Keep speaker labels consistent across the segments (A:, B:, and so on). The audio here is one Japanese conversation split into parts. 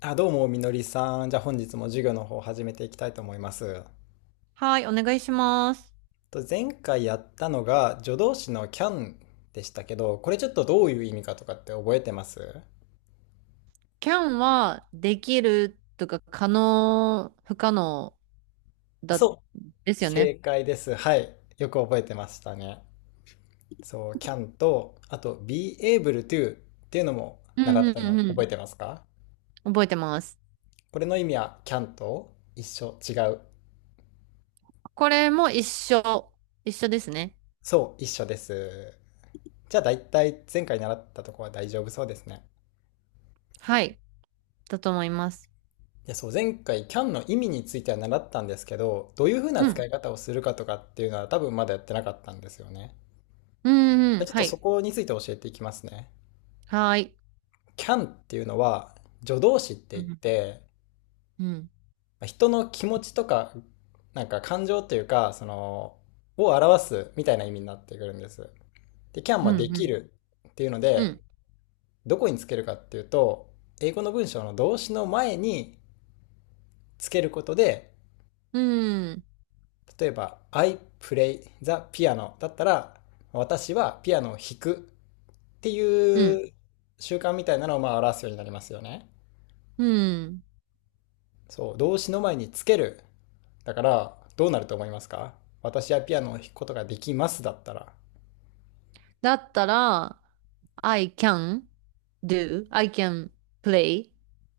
A: あ、どうも、みのりさん。じゃあ本日も授業の方を始めていきたいと思います。
B: はい、お願いします。
A: と前回やったのが助動詞の can でしたけど、これちょっとどういう意味かとかって覚えてます？
B: キャンはできるとか可能、不可能だ、
A: そ
B: で
A: う、
B: すよ
A: 正
B: ね。
A: 解です。はい。よく覚えてましたね。そう、can と、あと be able to っていうのも
B: うん
A: 習っ
B: うん
A: たの
B: うん
A: 覚え
B: う
A: てますか？
B: ん。覚えてます。
A: これの意味は can と一緒、違う？
B: これも一緒。一緒ですね。
A: そう、一緒です。じゃあ大体前回習ったとこは大丈夫そうですね。
B: はい。だと思います。
A: いやそう、前回 CAN の意味については習ったんですけど、どういうふうな
B: う
A: 使
B: ん。
A: い方をするかとかっていうのは多分まだやってなかったんですよね。
B: うんう
A: で
B: ん。
A: ちょっ
B: は
A: とそ
B: い。
A: こについて教えていきますね。
B: はい。
A: CAN っていうのは助動詞って
B: う
A: 言っ
B: ん。
A: て、
B: うん。
A: まあ人の気持ちとか、なんか感情というか、を表すみたいな意味になってくるんです。で、CAN
B: う
A: もでき
B: ん。
A: るっていうの
B: う
A: で、
B: ん。
A: どこにつけるかっていうと、英語の文章の動詞の前につけることで、
B: うん。
A: 例えば、I play the piano だったら、私はピアノを弾くって
B: うん。
A: いう習慣みたいなのをまあ表すようになりますよね。
B: うん。
A: そう、動詞の前につける。だから、どうなると思いますか？私はピアノを弾くことができますだったら。
B: だったら、I can I can play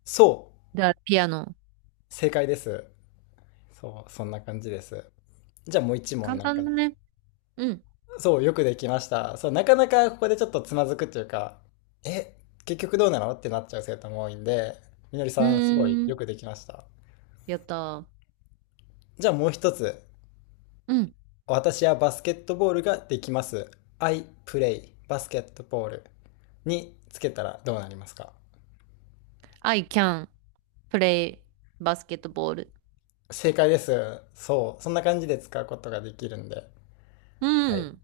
A: そう、
B: the piano.
A: 正解です。そう、そんな感じです。じゃあもう一問
B: 簡
A: なんか。
B: 単だね。うん。
A: そう、よくできました。そう、なかなかここでちょっとつまずくっていうか、え、結局どうなのってなっちゃう生徒も多いんで、みのり
B: う
A: さん、すごい
B: ー
A: よ
B: ん。
A: くできました。
B: やったー。
A: じゃあもう一つ。
B: うん。
A: 私はバスケットボールができます。I play バスケットボールにつけたらどうなりますか？
B: I can play basketball.
A: 正解です。そう。そんな感じで使うことができるんで。
B: う
A: はい。
B: ん。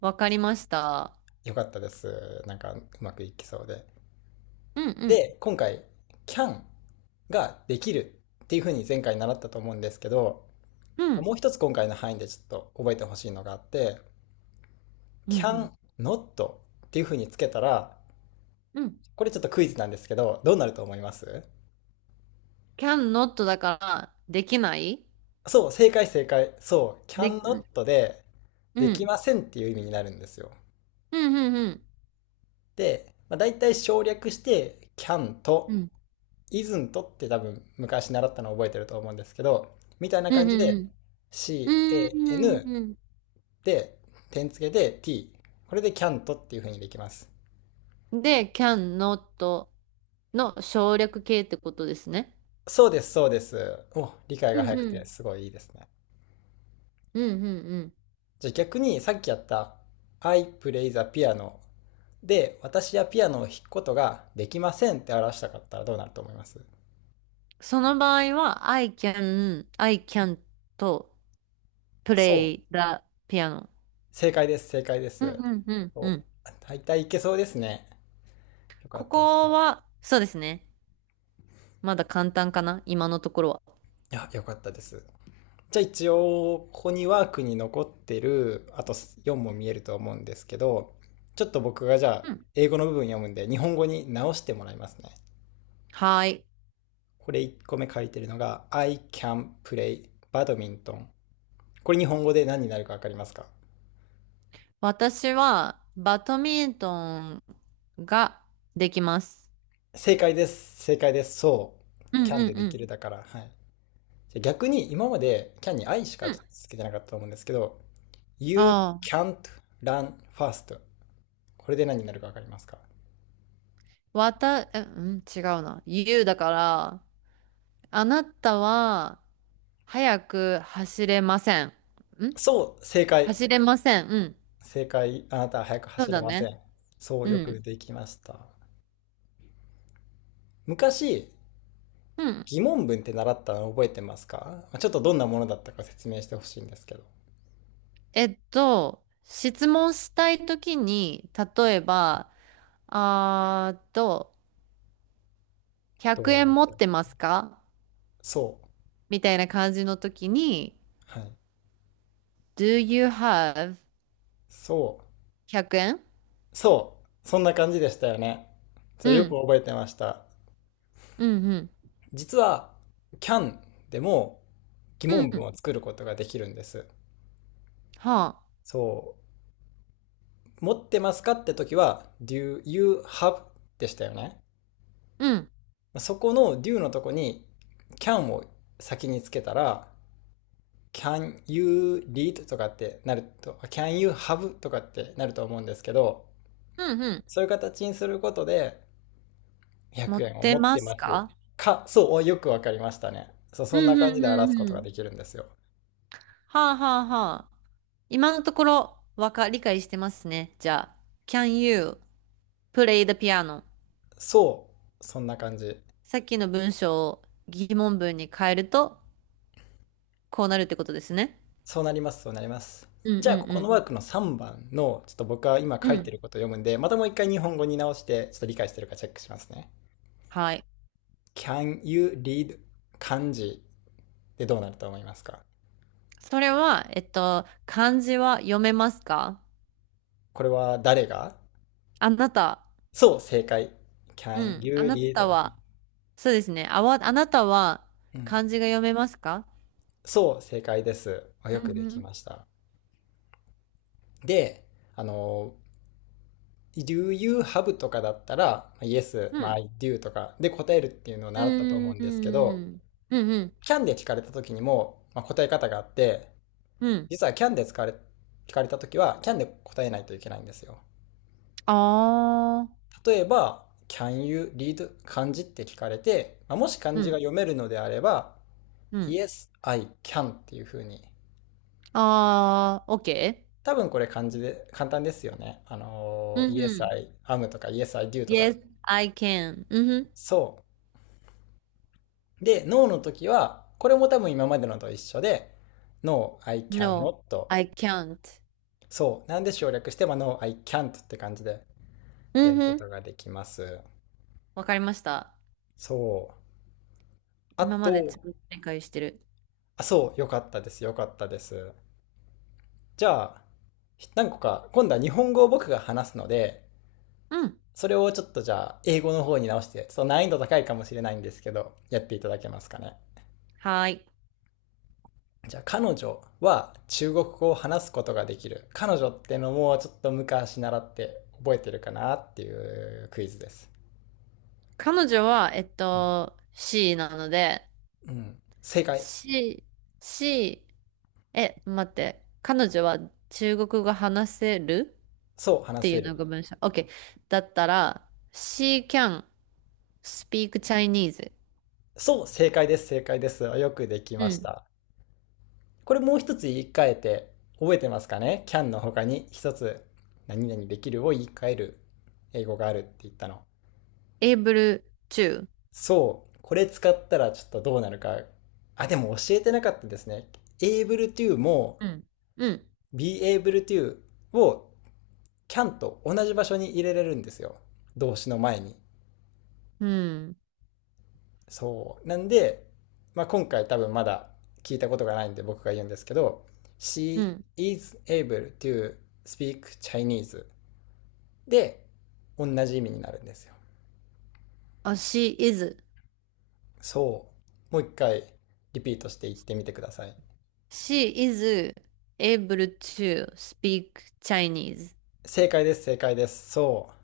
B: わかりました。
A: よかったです。なんかうまくいきそうで。
B: うんうん。
A: で、今回、can ができるっていうふうに前回習ったと思うんですけど、
B: うん。
A: もう一つ今回の範囲でちょっと覚えてほしいのがあって、
B: うんう
A: can
B: ん。
A: not っていうふうにつけたら、
B: うん。
A: これちょっとクイズなんですけど、どうなると思います？
B: can not だから、できない。
A: そう、正解正解。そう、can
B: で、うん。
A: not で、
B: う
A: でき
B: ん。
A: ませんっていう意味になるんですよ。
B: うんうんうん。
A: で、まあ、大体省略して、can
B: う
A: と
B: ん。
A: isn't って多分昔習ったのを覚えてると思うんですけど、みたいな
B: う
A: 感
B: んう
A: じで、
B: んう
A: can
B: ん。うんうん
A: で、点付けで t。これで can t っていう風にできます。
B: うん。で、can not の省略形ってことですね。
A: そうです、そうです。お、理解
B: う
A: が早
B: ん
A: く
B: う
A: て
B: ん。
A: すごいいいですね。
B: うんうんうん。
A: じゃあ逆にさっきやった I play the piano で私はピアノを弾くことができませんって表したかったらどうなると思います？
B: その場合は、I can と
A: そう。
B: play the piano.
A: 正解です、正解で
B: うん
A: す。
B: うんうんう
A: そ
B: ん。
A: う、大体いけそうですね。よか
B: こ
A: ったです。
B: こは、そうですね。まだ簡単かな、今のところは。
A: いや、よかったです。じゃあ一応、ここにワークに残ってる、あと4も見えると思うんですけど、ちょっと僕がじゃあ、
B: うん。
A: 英語の部分読むんで、日本語に直してもらいますね。
B: はい。
A: これ1個目書いてるのが、I can play badminton。これ日本語で何になるかわかりますか？
B: 私は、バドミントンができます。
A: 正解です。正解です。そ
B: う
A: う。
B: ん
A: can
B: う
A: で
B: ん
A: で
B: う
A: き
B: ん。
A: るだから。はい。じゃあ逆に今まで can に I しか
B: うん。
A: つけてなかったと思うんですけど、You
B: あ
A: can't run fast. これで何になるかわかりますか？
B: あ、え、うん、違うな。言うだから、あなたは、早く走れません。
A: そう。正解。
B: 走れません。うん。
A: 正解。あなたは速く
B: そう
A: 走れ
B: だ
A: ませ
B: ね。
A: ん。そう。
B: う
A: よ
B: ん。
A: くできました。昔、
B: うん。
A: 疑問文って習ったの覚えてますか？まあちょっとどんなものだったか説明してほしいんですけど。
B: 質問したいときに、例えば、あーと、
A: ど
B: 100円持
A: う？
B: ってますか
A: そ
B: みたいな感じの時に、
A: う。はい。
B: Do you have
A: そう。
B: 100円？
A: そう、そんな感じでしたよね。そう、
B: う
A: よ
B: ん、
A: く覚えてました。
B: うん、
A: 実は、CAN でも疑
B: うん、
A: 問
B: う
A: 文
B: ん、
A: を作ることができるんです。
B: はあ、
A: そう、持ってますかって時は、Do you have でしたよね。
B: うん、
A: そこの Do のとこに CAN を先につけたら、Can you read とかってなると、Can you have とかってなると思うんですけど、
B: うん、うん。
A: そういう形にすることで、
B: 持
A: 100
B: っ
A: 円を
B: て
A: 持っ
B: ま
A: て
B: す
A: ます
B: か？
A: か、そう、およくわかりましたね。そう、
B: う
A: そんな
B: ん、
A: 感
B: う
A: じ
B: ん、
A: で
B: う
A: 表す
B: ん、
A: こと
B: う
A: がで
B: ん。
A: きるんですよ。
B: はあ、はあ、はあ。今のところ、理解してますね。じゃあ、Can you play the piano?
A: そう、そんな感じ。
B: さっきの文章を疑問文に変えると、こうなるってことですね。
A: そうなります、そうなります。
B: うん、う
A: じゃあ、ここの
B: ん、
A: ワークの3番の、ちょっと僕は今
B: う
A: 書
B: ん。う
A: いて
B: ん。
A: ることを読むんで、またもう一回日本語に直して、ちょっと理解してるかチェックしますね。
B: はい。
A: Can you read 漢字でどうなると思いますか？
B: それは、漢字は読めますか？
A: これは誰が？
B: あなた、
A: そう、正解。
B: う
A: Can
B: ん、あ
A: you
B: な
A: read
B: た
A: だ。
B: は、そうですね。あなたは
A: うん。
B: 漢字が読めますか？
A: そう、正解です。あ
B: う
A: よく
B: ん
A: で
B: う
A: き
B: ん。
A: ました。で、あの、Do you have とかだったら、まあ Yes,
B: う
A: まあ
B: ん。
A: I do とかで答えるっていうのを
B: う
A: 習ったと思う
B: ん。
A: ん
B: う
A: ですけど、
B: ん。うん。
A: Can で聞かれた時にも、まあ、答え方があって、
B: うん。
A: 実は Can で使われ、聞かれた時は Can で答えないといけないんですよ。
B: ああ。
A: 例えば、Can you read 漢字って聞かれて、まあ、もし漢
B: う
A: 字が
B: ん。
A: 読めるのであれば、
B: うん。
A: Yes, I can っていう風に。
B: ああ、OK?
A: 多分これ漢字で簡単ですよね。
B: うんう
A: Yes,
B: ん。
A: I am とか Yes, I do とか。
B: Yes, I can. うんう
A: そう。で、No の時は、これも多分今までのと一緒で、No, I
B: ん。
A: can
B: No,
A: not.
B: I can't.
A: そう。なんで省略して、まあ、No, I can't って感じで
B: う
A: や
B: ん
A: るこ
B: う
A: と
B: ん。
A: ができます。
B: わかりました。
A: そう。あ
B: 今までち
A: と、
B: ゃんと理解してる。
A: あ、そう。よかったです。よかったです。じゃあ、何個か、今度は日本語を僕が話すので、
B: うん。
A: それをちょっとじゃあ、英語の方に直して、ちょっと難易度高いかもしれないんですけど、やっていただけますかね。
B: はーい。
A: じゃあ彼女は中国語を話すことができる。彼女ってのもちょっと昔習って覚えてるかなっていうクイズです。
B: 彼女は、C、 なので、
A: うん。正解。
B: C、C、え、待って、彼女は中国語話せる
A: そう、
B: っ
A: 話
B: ていう
A: せ
B: の
A: る。
B: が文章。OK。だったら、She can speak Chinese.
A: そう、正解です、正解です。よくでき
B: う
A: まし
B: ん。
A: た。これもう一つ言い換えて覚えてますかね？ can の他に一つ何々できるを言い換える英語があるって言ったの。
B: able to.
A: そう、これ使ったらちょっとどうなるか。あ、でも教えてなかったですね。able to も
B: うん。うん。
A: be able to を can と同じ場所に入れれるんですよ。動詞の前に。
B: うん。
A: そう。なんで、まあ、今回多分まだ聞いたことがないんで僕が言うんですけど、
B: う
A: she
B: ん。
A: is able to speak Chinese で同じ意味になるんですよ。
B: あ、she is.
A: そう。もう一回リピートして言ってみてください。
B: She is able to speak Chinese.
A: 正解です、正解です。そう。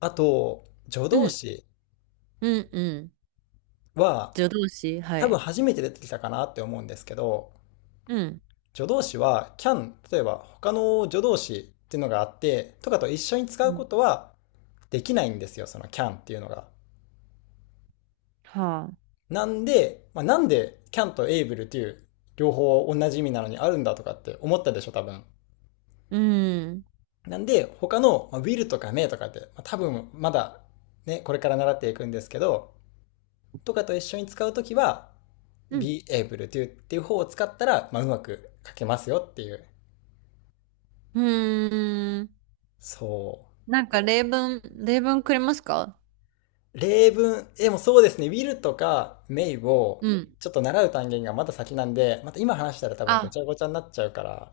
A: あと、助
B: う
A: 動
B: ん。
A: 詞
B: うん。うん。
A: は
B: 助動詞。は
A: 多分
B: い。
A: 初めて出てきたかなって思うんですけど、
B: うん。
A: 助動詞は can、例えば他の助動詞っていうのがあって、とかと一緒に使
B: う
A: うこ
B: ん。
A: とはできないんですよ、その can っていうのが。
B: はあ。
A: なんで、まあ、なんで can と able っていう両方同じ意味なのにあるんだとかって思ったでしょ、多分。
B: うん。
A: なんで、他の、will とか may とかって、多分まだね、これから習っていくんですけど、とかと一緒に使うときは、
B: うん。
A: be able to っていう方を使ったら、まあ、うまく書けますよっていう。
B: うーん。
A: そう。
B: なんか例文、例文くれますか？
A: 例文、でもそうですね、will とか may を
B: うん。
A: ちょっと習う単元がまだ先なんで、また今話したら多分ご
B: あ、
A: ちゃごちゃになっちゃうから、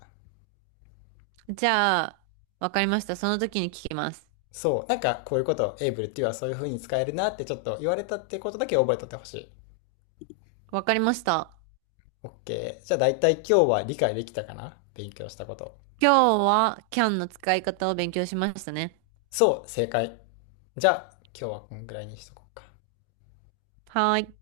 B: じゃあ、わかりました。その時に聞きます。
A: そう、なんかこういうこと、able っていうのはそういう風に使えるなってちょっと言われたってことだけ覚えとってほしい。
B: わかりました。
A: OK。じゃあ大体今日は理解できたかな、勉強したこと。
B: 今日はキャンの使い方を勉強しましたね。
A: そう、正解。じゃあ今日はこんぐらいにしとこうか。
B: はーい。